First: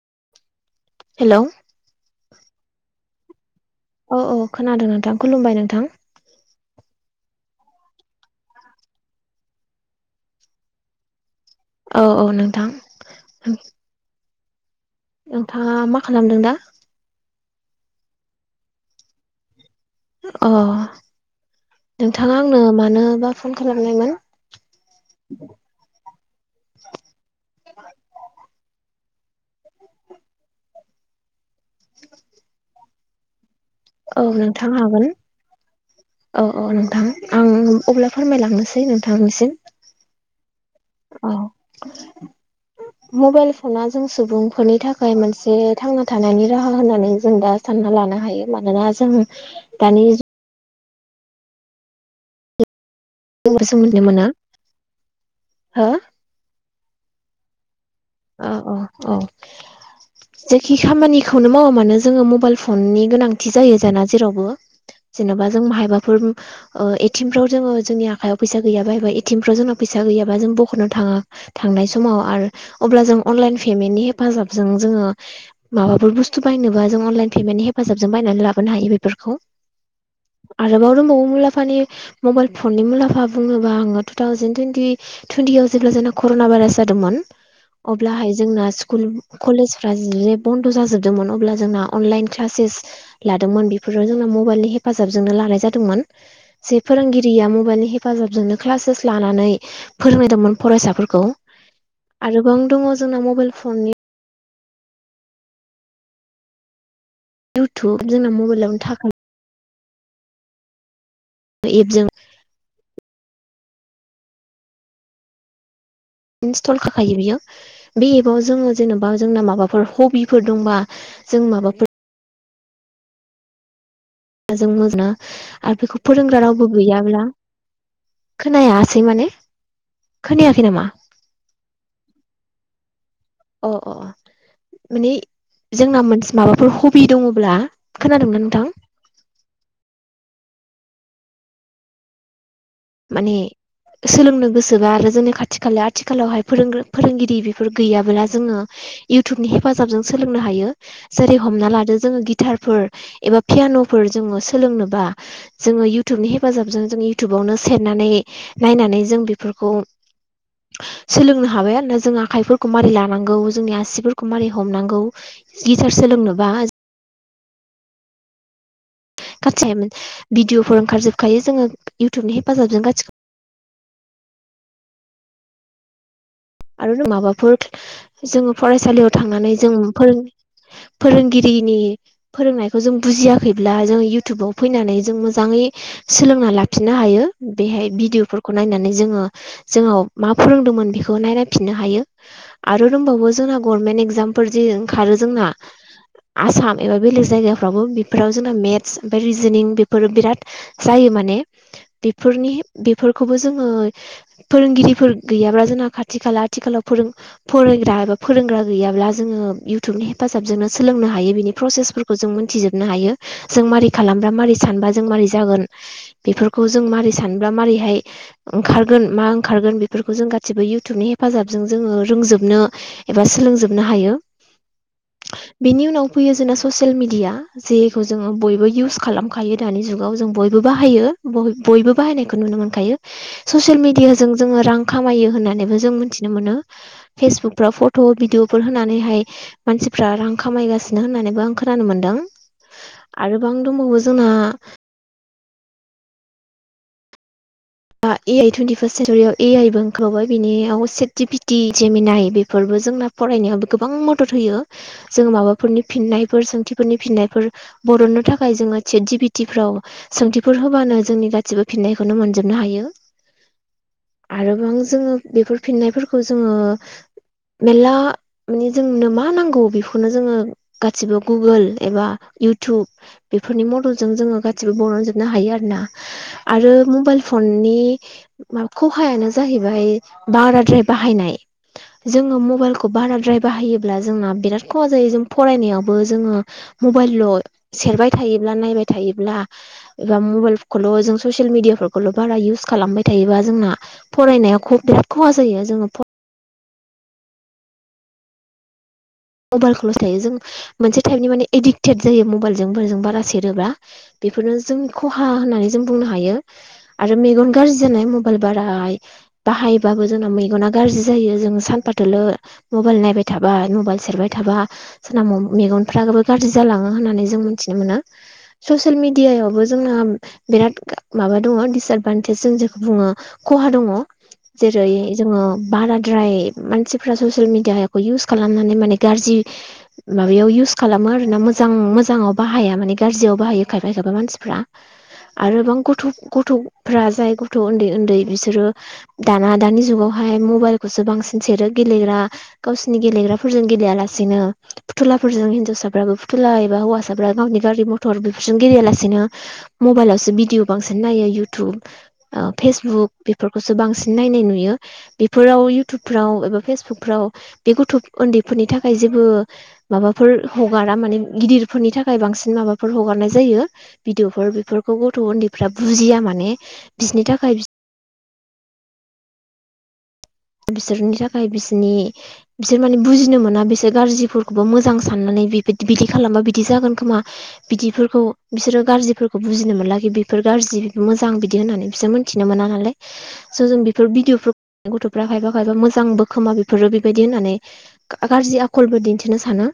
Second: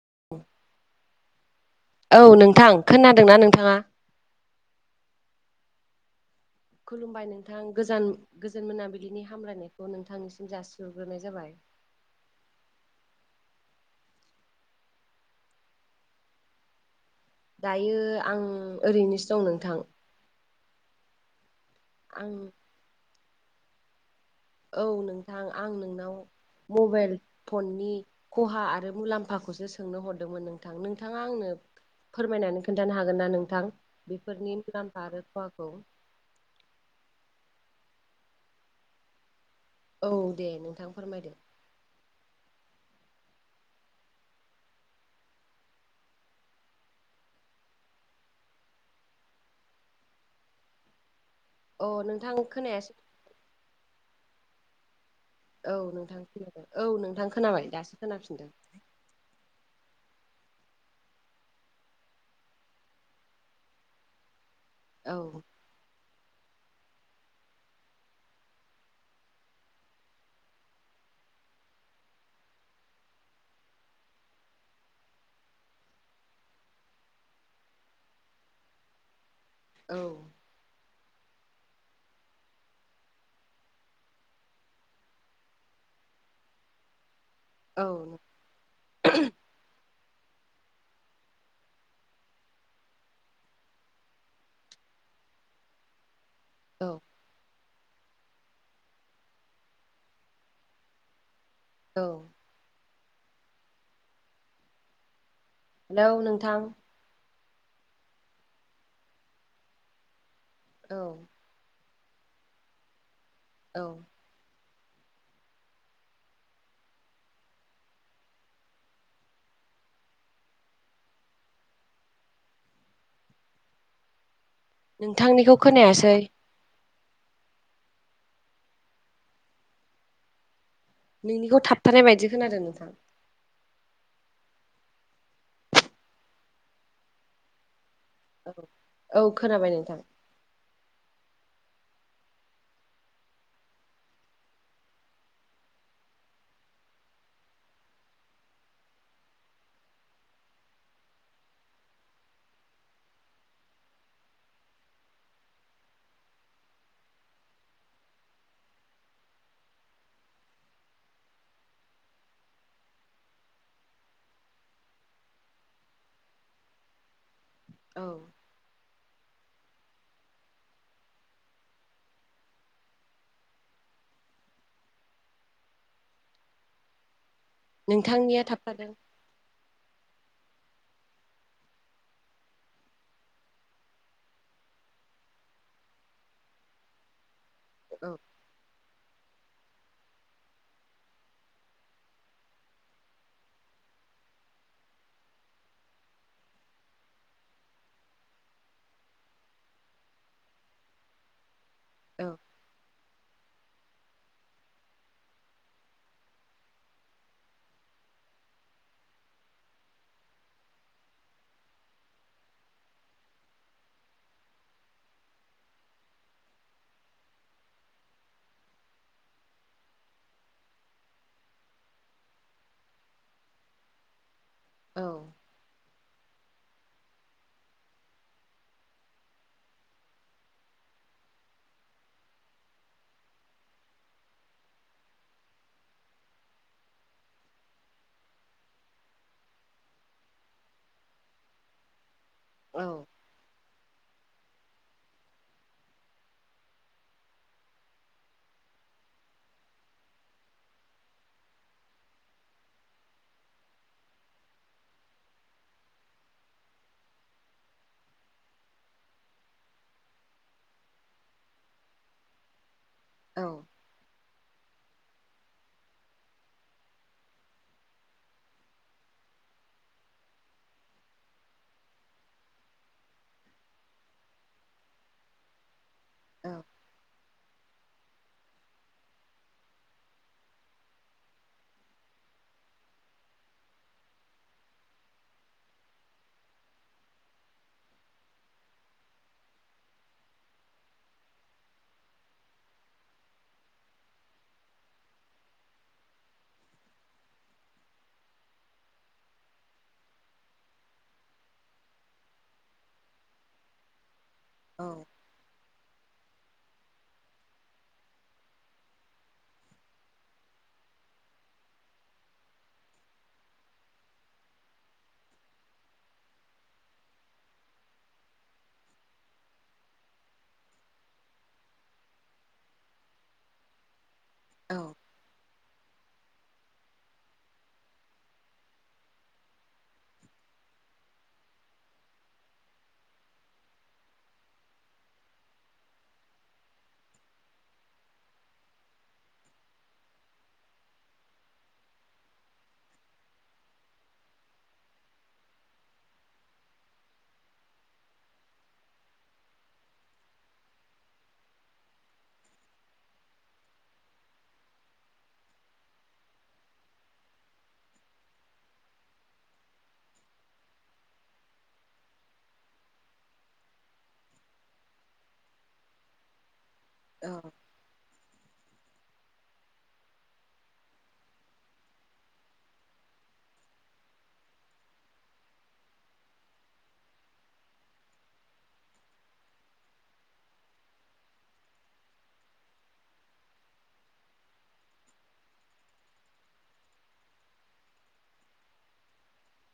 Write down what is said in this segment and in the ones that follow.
[inaudible] Hello. औ नोंथां खोनादोंना नोंथाङा। औ औ खोनादों नोंथां खुलुमबाय नोंथां। खुलुमबाय नोंथां गोजान गोजोन मोनाबिलिनि हामलायनायखौ नोंथांनिसिम जासिहरग्रोनाय जाबाय औ औ नोंथां। नोंथाङा मा खालामदों दा? दायो आं ओरैनोसो दं नोंथां! अ आं नोंथाङा आंनो मानोबा फन खालामनायमोन औ नोंथां आं नोंनाव मबाइल फननि खहा आरो मुलाम्फाखौसो सोंनो हरदोंमोन नोंथां नोंथाङा आंनो फोरमायनानै खोन्थानो हागोन ना नोंथां। औ बेफोरनि नोंथां मुलाम्फा हागोन आरो खहाखौ? औ औ नोंथां। आं अब्ला फोरमायलांनोसै नोंथांसिम औ दे नोंथां फोरमायदो! [inaudible] मबाइल फना जों सुबुंफोरनि थाखाय मोनसे थांना थानायनि राहा होननानै जों दा सानना ला। नो हायो मानोना जों दानि अ नोंथां खोनायासै [unintelligible] मोना। औ हो औ नोंथां खोनाबाय औ नोंथां खोनाबाय दासो खोनाफिनदों। अ अ अ। जेखि खामानिखौनो मावा मानो जोङो मबाइल फननि गोनांथि जायो जाना जेरावबो औ जेनेबा जों माहायबाफोर ओह एटिमफ्राव जोङो जोंनि आखायाव फैसा गैयाबा एबा एटिमफ्राव जोंना फैसा गैयाबा जों बख'नो थाङा थांनाय समाव आरो अब्ला जों अनलाइन पेमेन्टनि हेफाजाबजों जोङो माबाफोर बुस्थु बायनोबा जों अनलाइन पेमेन्टनि हेफा जाबजों बायनानै लाबोनो हायो बेफोरखौ औ। [unintelligible] मुलाम्फानि मबाइल फननि मुलाम्फा बुङोब्ला आङो टु थावजेन टुइनटि टुइनटि आव जेब्ला जों ना करना भाइरास जादोंमोन औ अब्लाहाय जोंना स्कुल कलेज फ्रा जे बन्द' जाजोबदोंमोन अब्ला जोंना अनलाइन क्लासेस लादोंमोन बेफोराव जोंना मबाइलनि हेफा जाबजोंनो लानाय जादोंमोन जे औ फोरोंगिरिया मबाइलनि हेफाजाबजोंनो क्लासेस लानानै फोरोंदोंमोन फरायसाफोरखौ औ। आरो गोबां दङ जोंना मबाइल फननि हेलौ नोंथां। इउटुब जोंना मबाइलावनो थाखाय औ एबजों औ इनस्टल जाखायो बियो बे एपाव जोङो जेन'बा जोंना माबाफोर हबिफोर दंबा जों माबाफोर जों मोजां नोंथांनिखौ आरो बेखौ खोनायासै फोरोंग्रा रावबो गैयाब्ला खोनायासै माने खोनायाखै नामा? नोंनिखौ थाबथानाय बायदि खोनादों नोंथां अ अ अ माने जोंना मोन्स माबाफोर हबि दङब्ला खोनादोंना औ नोंथां औ खोनाबाय नोंथां माने सोलोंनो गोसोबा आरो जोंनि खाथि- खाला आथिखालावहाय फोरों फोरोंगिरि बेफोर गैयाब्ला जोङो इउटुबनि हेफाजाबजों सोलोंनो हायो जेरै हमना लादो जोङो गिटारफोर एबा पियान' -फोर जोंड़ो सोलोंनोबा जोङो युथुबनि हेफाजाबजों जों युथुब आवनो सेरनानै नायनानै जों बेफोरखौ सोलोंनो हाबाय आरोना जों आखाइफोरखौ मारै लानांगौ जोंनि आसिफोरखौ मारै हमनांगौ। गिथार सोलोंनोबा औ गासै भिडअफोर ओंखारजोबखायो जोङो इउटुबनि हेफाजाबजों गासि आरो माबाफोर नोंथांनिया जोङो थाबथादों फरायसालियाव थांनानै जों फोरों [inaudible] फोरोंगिरिनि फोरोंनायखौ जों बुजियाखैब्ला जों इयउथुबाव फैनानै जों मोजाङै सोलोंना लाफिननो हायो बेहाय औ भिदिअफोरखौ नायनानै जोङो जोंनाव मा फोरोंदोंमोन बेखौ नायनाय फिननो हायो आरो रोंबावो जोंना गरमेन्ट एगजामफोर जि ओंखारो जोंना आसाम एबा बेलेग जायगाफ्रावबो बेफोराव जोंना मेथ्स ओमफ्राय रिजोनिं बेफोरो बिराद जायो माने औ बेफोरनि बेफोरखौबो जोङो फोरोंगिरिफोर गैयाब्ला जोंना खाथ थि खाला आथिखालाव फोरों फरायग्रा एबा फोरोंग्रा गैयाब्ला जोङो इउथुबनि हेफाजाबजोंनो सोलोंनो हायो बिनि प्रसेसफोरखौ जों मोनथिजोबनो हायो जों मारै खालामबा मारै सानबा जों मारै जागोन बेफोरखौ जों मारै सानब्ला मारोरैहाय ओंखारगोन मा ओंखारगोन बेफोरखौ जों गासिबो यु थुबनि हेफाजाबजों जोङो रोंजोबनो एबा सोलोंजोबनो हायो औ बिनि उनाव फैयो जोंना ससियेल मिडिया जेखौ जोङो बयबो इउस खालामखायो दानि जुगाव जों बयबो बाहायो बय बयबो बाहायनायखौ नुनो मोनखायो ससियेल मिडियाजों जोङो रां खामायो होननानैबो जों मिथिनो मोनो फेसबुक फोराव फट' भिदिअ फोर होनानैहाय मानसिफ्रा रां खामायगा सिनो होननानैबो आं खोनानो मोन्दों औ औ आरोबां दंबावो जोंना दा ए आइ टुइन्टि फार्स्ट सेन्सुरियाव ए आइबो ओखारावबाय बिनियाव चेटजिपिटि जेमिनाय बेफोरबो जोंना फरायनायावो गोबां मदद होयो जों माबाफोरनि फिननायफोर सोंथिफोरनि फिननायफोर बरननो थाखाय जोङो चेट जिपिटिफ्राव सोंथिफोर होबानो जोंनि गासिबो फिननायखौनो मोनजो जोबनो हायो औ गोबां जोङो बेफोर फिननायफोरखौ जोङो मेल्ला माने जोंनो मा नांगौ बेखौनो जोङो गासिबो गुगोल एबा इउटुब बेफोरनि मदलजों जोङो गासिबो बरनजोबनो हायो आरो ना औ आरो मबाइल फननि खहायानो जाहैबाय बाराद्राय बाहायनाय जोङो मबाइलखौ बाराद्राय बाहायोब्ला जोंना बिराद खहा जायो जों फरायनायावबो जोङो मबाइलल' सेरबाय थायोब्ला नायबाय थायोब्ला एबा मबाइल खौल' जों ससियेल मिडिया खौल' बारा इउस खालामबाय थायोबा जोंना फरायनाया ख बिराद खहा जायो जोङो मबाइल खौल'स थायो जों मोनसे टाइपनि माने एडिक्टेड जायो मबाइलजोंबो बारा सेरोब्ला। बेफोरो जों औ खहा होननानै जों बुंनो हायो आरो मेगन गारजि जानाय मबाइल बारा बाहायबाबो जोंना मेगना गाज्रि जायो जों सानफाथोल मबाइल नायबाय थाबाय मबाइल सेरबाय थाबा साब मेगनफ्राबो गाज्रि जालाङो होननानै जों मिथिनो मोनो ससियेल मिदियायावबो जोंना बिराद माबा दङ दिसएदभान्टेज जों जेखौ बुङो खहा दङ। जेरै जोङो बाराद्राय मानसिफ्रा ससियेल मिडियाखौ इउस खालामनानै माने गाज्रि माबायाव इउस खालामो आरोना मोजां मोजाङाव बाहाया माने गाज्रियाव बाहायो खायफा मानसिफ्रा आरोबां गथ गथफ्रा जाय गथ उन्दै उन्दै बिसोरो दाना दानि जुगाव हाय मबाइलखौसो बांसिन सेरो गेलेग्रा गावसिनि गेलेग्राफोरजों गेलेया लासेनो फुथुलाफोरजों हिनजावसाफ्राबो फुथुला एबा हौवासाफ्रा गावनि गारि मथर बेफोरजों गेले यालासेनो मबाइलावसो भिदिअ बांसिन नायो इउटुब फेसबुक बेफोरखौ बांसिन नायनाय नुयो। बेफोराव इउथुबफ्राव एबा फेसबुकफ्राव बे गथ उन्दै फोरनि थाखाय जेबो माबाफोर हगारा माने गिदिरफोरनि थाखाय बांसिन माबाफोर हगारनाय जायो। होयो भिडिअफोर बेफोरखौ गथ उन्दैफ्रा बुजिया माने बिसोरनि थाखाय बिसोरनि थाखाय बिसोरनि बिसोर माने बुजिनो मोना बिसोर गाज्रिफोरखौबो मोजां साननानै बि खालामबा बिदि जागोन खोमा बिदिफोरखौ बिसोरो गाज्रिफोरखौ बुजिनो लागि गाज्रि मोजां बिदि होननानै बिसोर मोनथिनो मोन नालाय जों बेफोर भिदिअ गथ फ्रा खायफा खायफा मोजांबो खोमा बेफोरो बेबायदि होननानै गाज्रि आखलबो दिन्थिनो सानो।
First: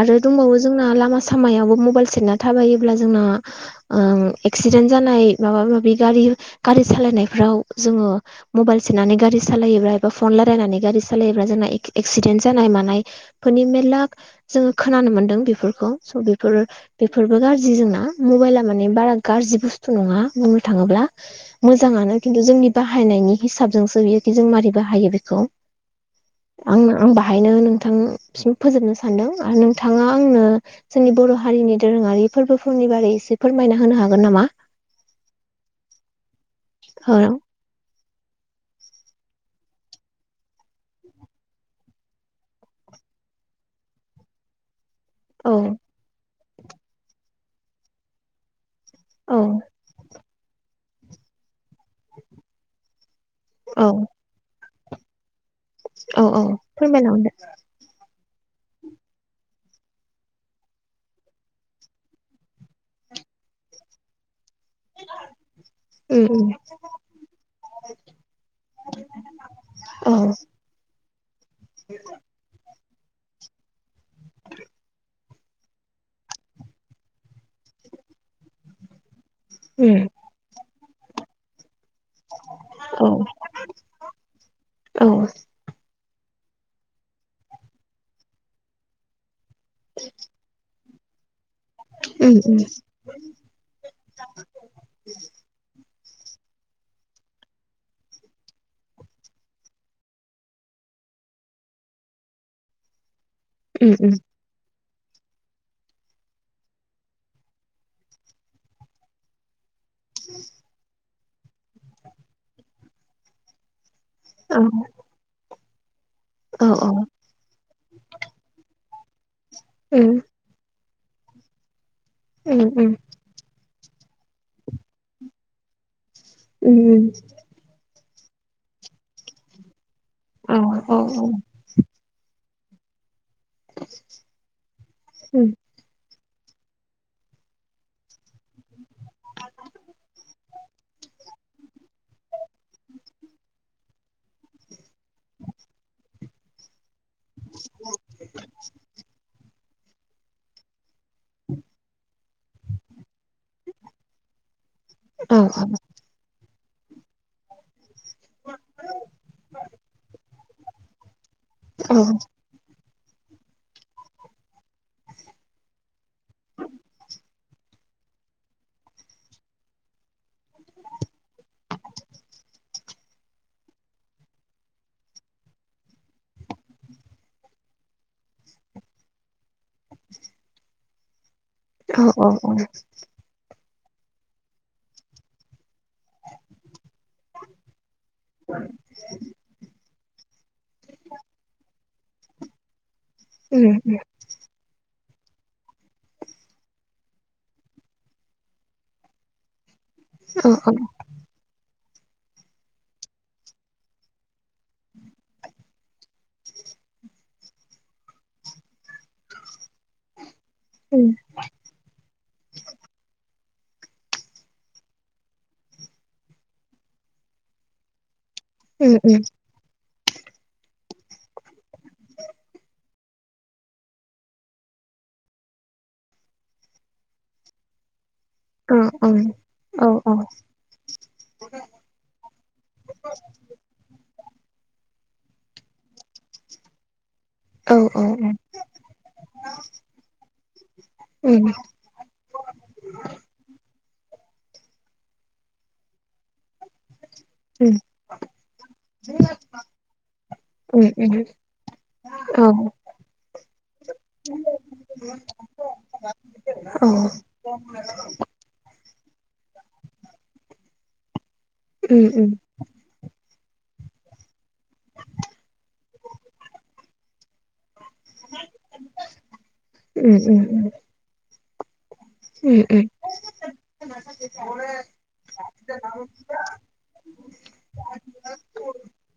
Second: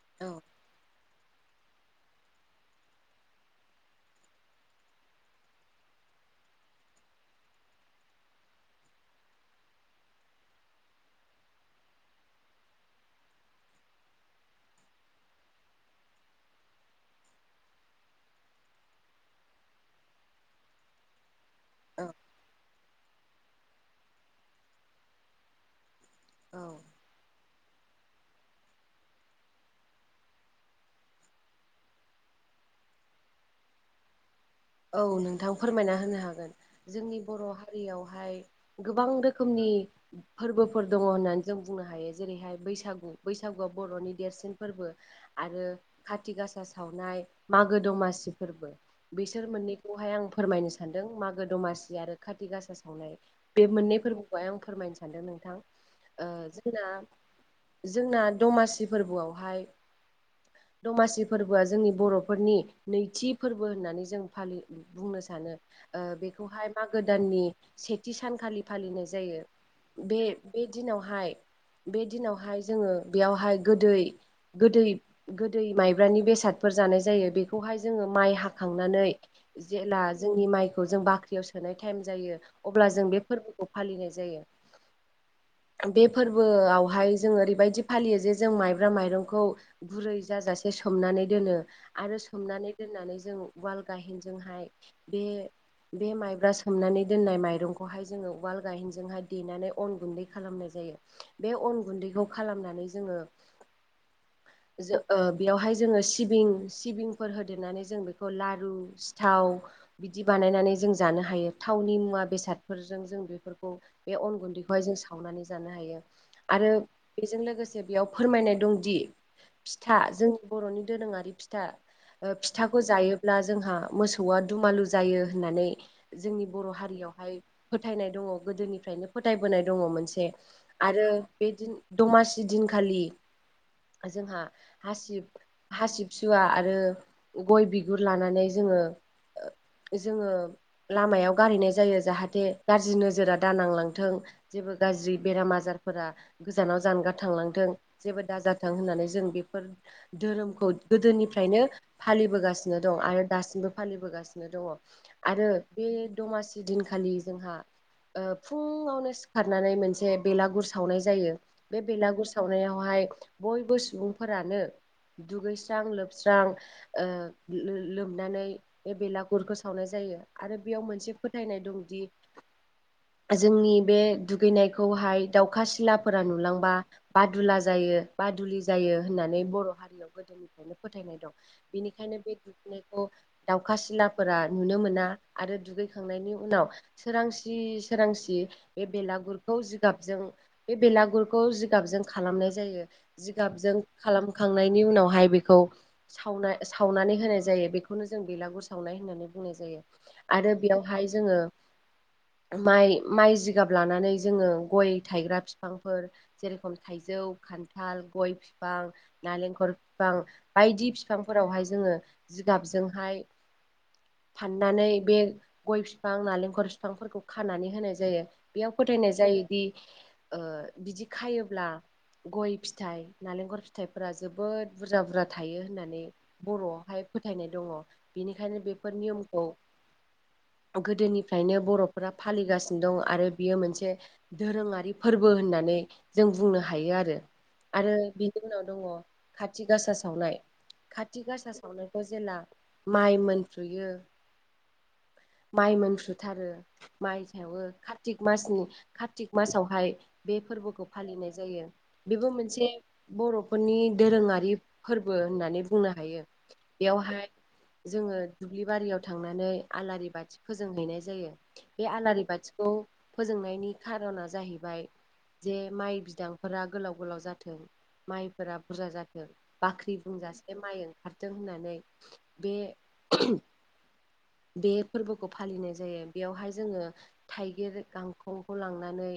आरो औ दंबावो जोंना लामा सामायाव मबाइल सेरना थायो जोंना ओ एकसिदेन्ट जानाय माबा माबि गारि गारि सालायनाफ्राव जोङो मबाइल सेरननानै गारि सालायोब्ला एबा फन रालायनानै गारि सालायोब्ला जोंना एक्सिडेन्ट जानाय मानायफोरनि मेरला जोङो खोनानो मोनदों बेफोरखौ स बेफोर बेफोरबो गाज्रि जोंना मबाइला माने बारा गार जि बुस्थु नङा बुंनो थाङोब्ला। मोजाङानो खिन्थु जोंनि बाहायनायनि हिसाबजोंसो बियोखि जों मारै बाहायो बेखौ औ आं आं बाहायनो होनो। नोंथां फोजोबनो सानदों आरो नोंथाङा आंनो जोंनि बर' हारिनि दोरोङारि फोरबो नि बारै एसे फोरमायना होनो हागोन नामा? औ नोंथां फोरमायना होनो हागोन औ जोंनि बर हारियाव हाय गोबां रोखोमनि फोरबोफोर दङ होननानै जों बुंनो हायो जेरैहाय बैसागु। बैसागुआ बरनि देरसिन फोरबो। औ आरो खाथि गासा सावनाय मागो दमासि फोरबो। औ बिसोर मोननैखौहाय आं फोरमायनो सानदों मागो दमासि आरो खाथि गासा सावनाय बे औ मोननै फोरबोखौहाय आं फोरमायनो सानदों नोंथां। औ ओ औ जोंना फोरमायलांदो। जोंना दमासि फोरबोआवहाय दमासि फोरबोआ जोंनि बरफोरनि नैथि फोरबो होननानै जों फालि बुंनो सानो ओ उम उम बेखौहाय मागो दाननि सेथि सानखालि फालिनाय जायो। औ बे दिनावहाय बे दिनावहाय जोङो बेयावहाय गोदै गोदै गोदै माइब्रानि बेसादफोर जानाय जायो बेखौहाय जोङो माइ हाखांनानै उम जेला जोंनि माइखौ जों बाख्रियाव सोनाय थायेम जायो अब्ला औ जों बे फोरबोखौ फालिनाय जायो। औ बे फोरबोआवहाय जों ओरैबायदि फालियो जे जों माइब्रा माइरंखौ गुरै जाजासे सोमनानै दोनो आरो उम सोमनानै दोननानै जों उवाल गाहेनजोंहाय बे बे माइब्रा सोमनानै दोननाय माइरंखौहाय जोङो उवाल गायेनजोंहाय देनानै अन गुन्दै खालामनाय जायो। बे अन गुन्दैखौ खालामनानै जोङो उम उम। बेयावहाय जोङो सिबिं सिबिंफोर होदेरनानै जों बेखौ लार रु सिथाव बिदि बानायनानै जों जानो हायो थावनि मुवा बेसादफोरजों जों बेफोरखौ बे अन गुन्दैखौहाय जों सावनानै जानो हायो औ आरो औ बेजों लोगोसे बेयाव फोरमायनाय दंदि फिथा उम जोंनि बर'नि दोरोङारि फिथा ओ उम फिथाखौ उम जायो। जोंहा मोसौआ दुमालु जायो होननानै जोंनि बर' उम उम हारियावहाय फोथायनाय द गोदोनिफ्रायनो फोथायबोनाय द मोन औ औ आरो बे दिन दमासि दिनखालि जोंहा हासिब उम हासिब सुवा आरो गय बिगुर लानानै जोङो जोङो लामायाव गारैनाय जायो जाहाथे गाज्रि नोजोरा दाानांलांथों जेबो गाज्रि बेरामा बाजारफोरा गोजानाव जानगार थांलांथों जेबो दाजाथों होननानै जों बेफोर धोरोमखौ गोदोनिफ्रायनो फालिबोगासिनो दं आरो दासिमबो फालिबोगासिनो दङ औ आरो बे दमासि दिनखालि जोंहा ओ फुङावनो सिखारनानै मोनसे बेलागुर सावनाय जायो बे औ बेलागुर सावनायावहाय बयबो सुबुंफोरानो दुगैस्रां लोबस्रां ओ लोमनानै बे बेलागुरखौ सावनाय जायो। आरो बेयाव मोनसे फोथायनाय दंदि जोंनि बे दुगैनायखौहाय दाउखा सिलाफोरा नुलांबा बादुला जायो। बादुलि जायो होननानै बर' हारियाव गोदोनिफ्रायनो फोथायनाय दं औ बेनिखायनो औ औ बे औ। दुगैनायखौ दाउखा सिलाफोरा नुनो मोना आरो दुगै खांनायनि उनाव सोरांसि सोरांसि बे बेलागुरखौ जिगाबजों बे बेलागुरखौ जिगाबजों खालामनाय जायो जिगाबजों खालामखांनायनि उनाव बेहाय बेखौ सावनाय सावनानै होनाय जायो बेखौनो जों बेलागुर सावनाय होननानै बुंनाय जायो। आरो बेयावहाय जोङो माइ माइ जिगाब लानानै जोङो गय थायग्रा बिफांफोर जेरेखम थाइज जौ खान्थाल गय बिफां नालेंखल बिफां बायदि उम बिफांफोरावहाय जोङो जिगाबजोंहाय फाननानै बे गय बिफां नालेंखर बिफांफोरखौ खानानै होनाय जायो। बेयाव उम फोथायनाय उम जायोदि ओ बिदि खायोब्ला गय फिथाइ नालेंखर फिथाइफोरा जोबोद बुरजा बुरजा थायो होननानै बर'आवहाय फोथायनाय दङ बेनिखायनो औ बेफोर नियमखौ औ औ गोदोनिफ्रायनो बर'फोरा फालिगासिनो दं आरो बियो मोनसे दोरोङारि फोरबो होननानै जों बुंनो हायो आरो। औ आरो औ बिनि उनाव दङ खाथि गासा सावनाय खाथि उम गासा सावनाय ब्ला माइ मोनफ्रुयो माइ मोनफुथारो। माइथायावबो उम कारतिक मासनि कारतिक मासावहाय बे फोरबोखौ उम उम फालिनाय जायो। बेबो औ मोनसे बर'फोरनि दोरोङारि फोरबो होननानै बुंनो हायो। औ बेयावहाय जोङो दुब्लि बारियाव थांनानै आलारि बाथि फोजोंहैनाय जायो। बे उम आलारि उम बाथिखौ फोजोंनायनि खारना जाहैबाय जे माइ बिदांफोरा गोलाव गोलाव जाथों। माइफोरा बुरजा जाथों बाख्रि उम उम बुंजासे माइ ओंखारदों होननानै बे [unintelligible] बे फोरबोखौ फालिनाय जायो बेवहाय जोङो थाइगिर गांखंखौ लांनानै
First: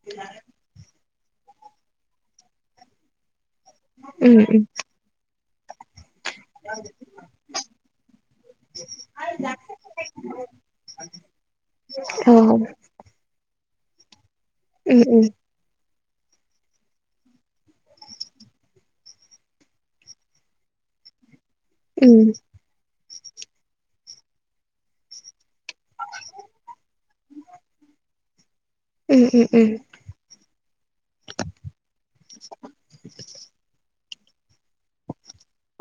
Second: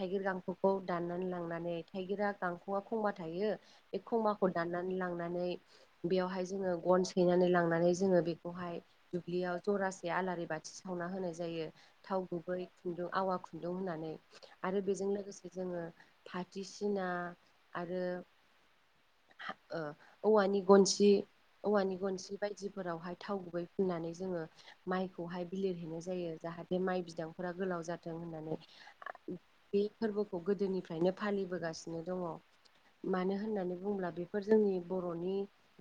थाइगिर गांखनखौ दाननानै लांनानै थाइगिरा गांख'आ खमबा थायो। बे उम औ उम उम खमबाखौ दाननानै लांनानै बेयावहाय जोङो गन सैनानै लांनानै जोङो बेखौहाय दुब्लियाव जरासे आलारि बाथि सावना होनाय जायो। थाव गुबै खुन्दुं आवा खुन्दुं होननानै आरो बेजों उम लोगोसे जोङो फाथसिना आरो ओ औवानि गनसि औवानि गनसि बायदिफोरावहाय थाव गुबै फुननानै जोङो माइखौहाय बिलिरहैनाय जायो जाहाथे माइ बिदांफोरा गोलाव जाथों होननानै। उम उम बे फोरबोखौ गोदोनिफ्रायनो फालिबोगासिनो दङ। मानो होननानै बुंब्ला बे बेफोर जोंनि बर'नि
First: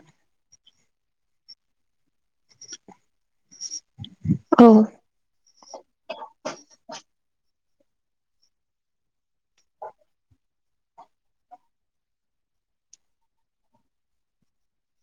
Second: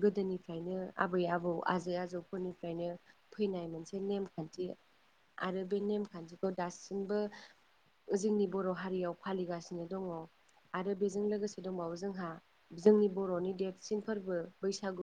गोदोनिफ्रायनो आबै आबौ आजै आजौफोरनिफ्रायनो फैनाय मोनसे नेमखान्थि औ आरो बे नेमखान्थिखौ दासिमबो जोंनि बर' हारियाव फालिगासिनो दङ। आरो बेजों लोगोसे दंबावो जोंहा जोंनि बर'नि देरसिन फोरबो बैसागु।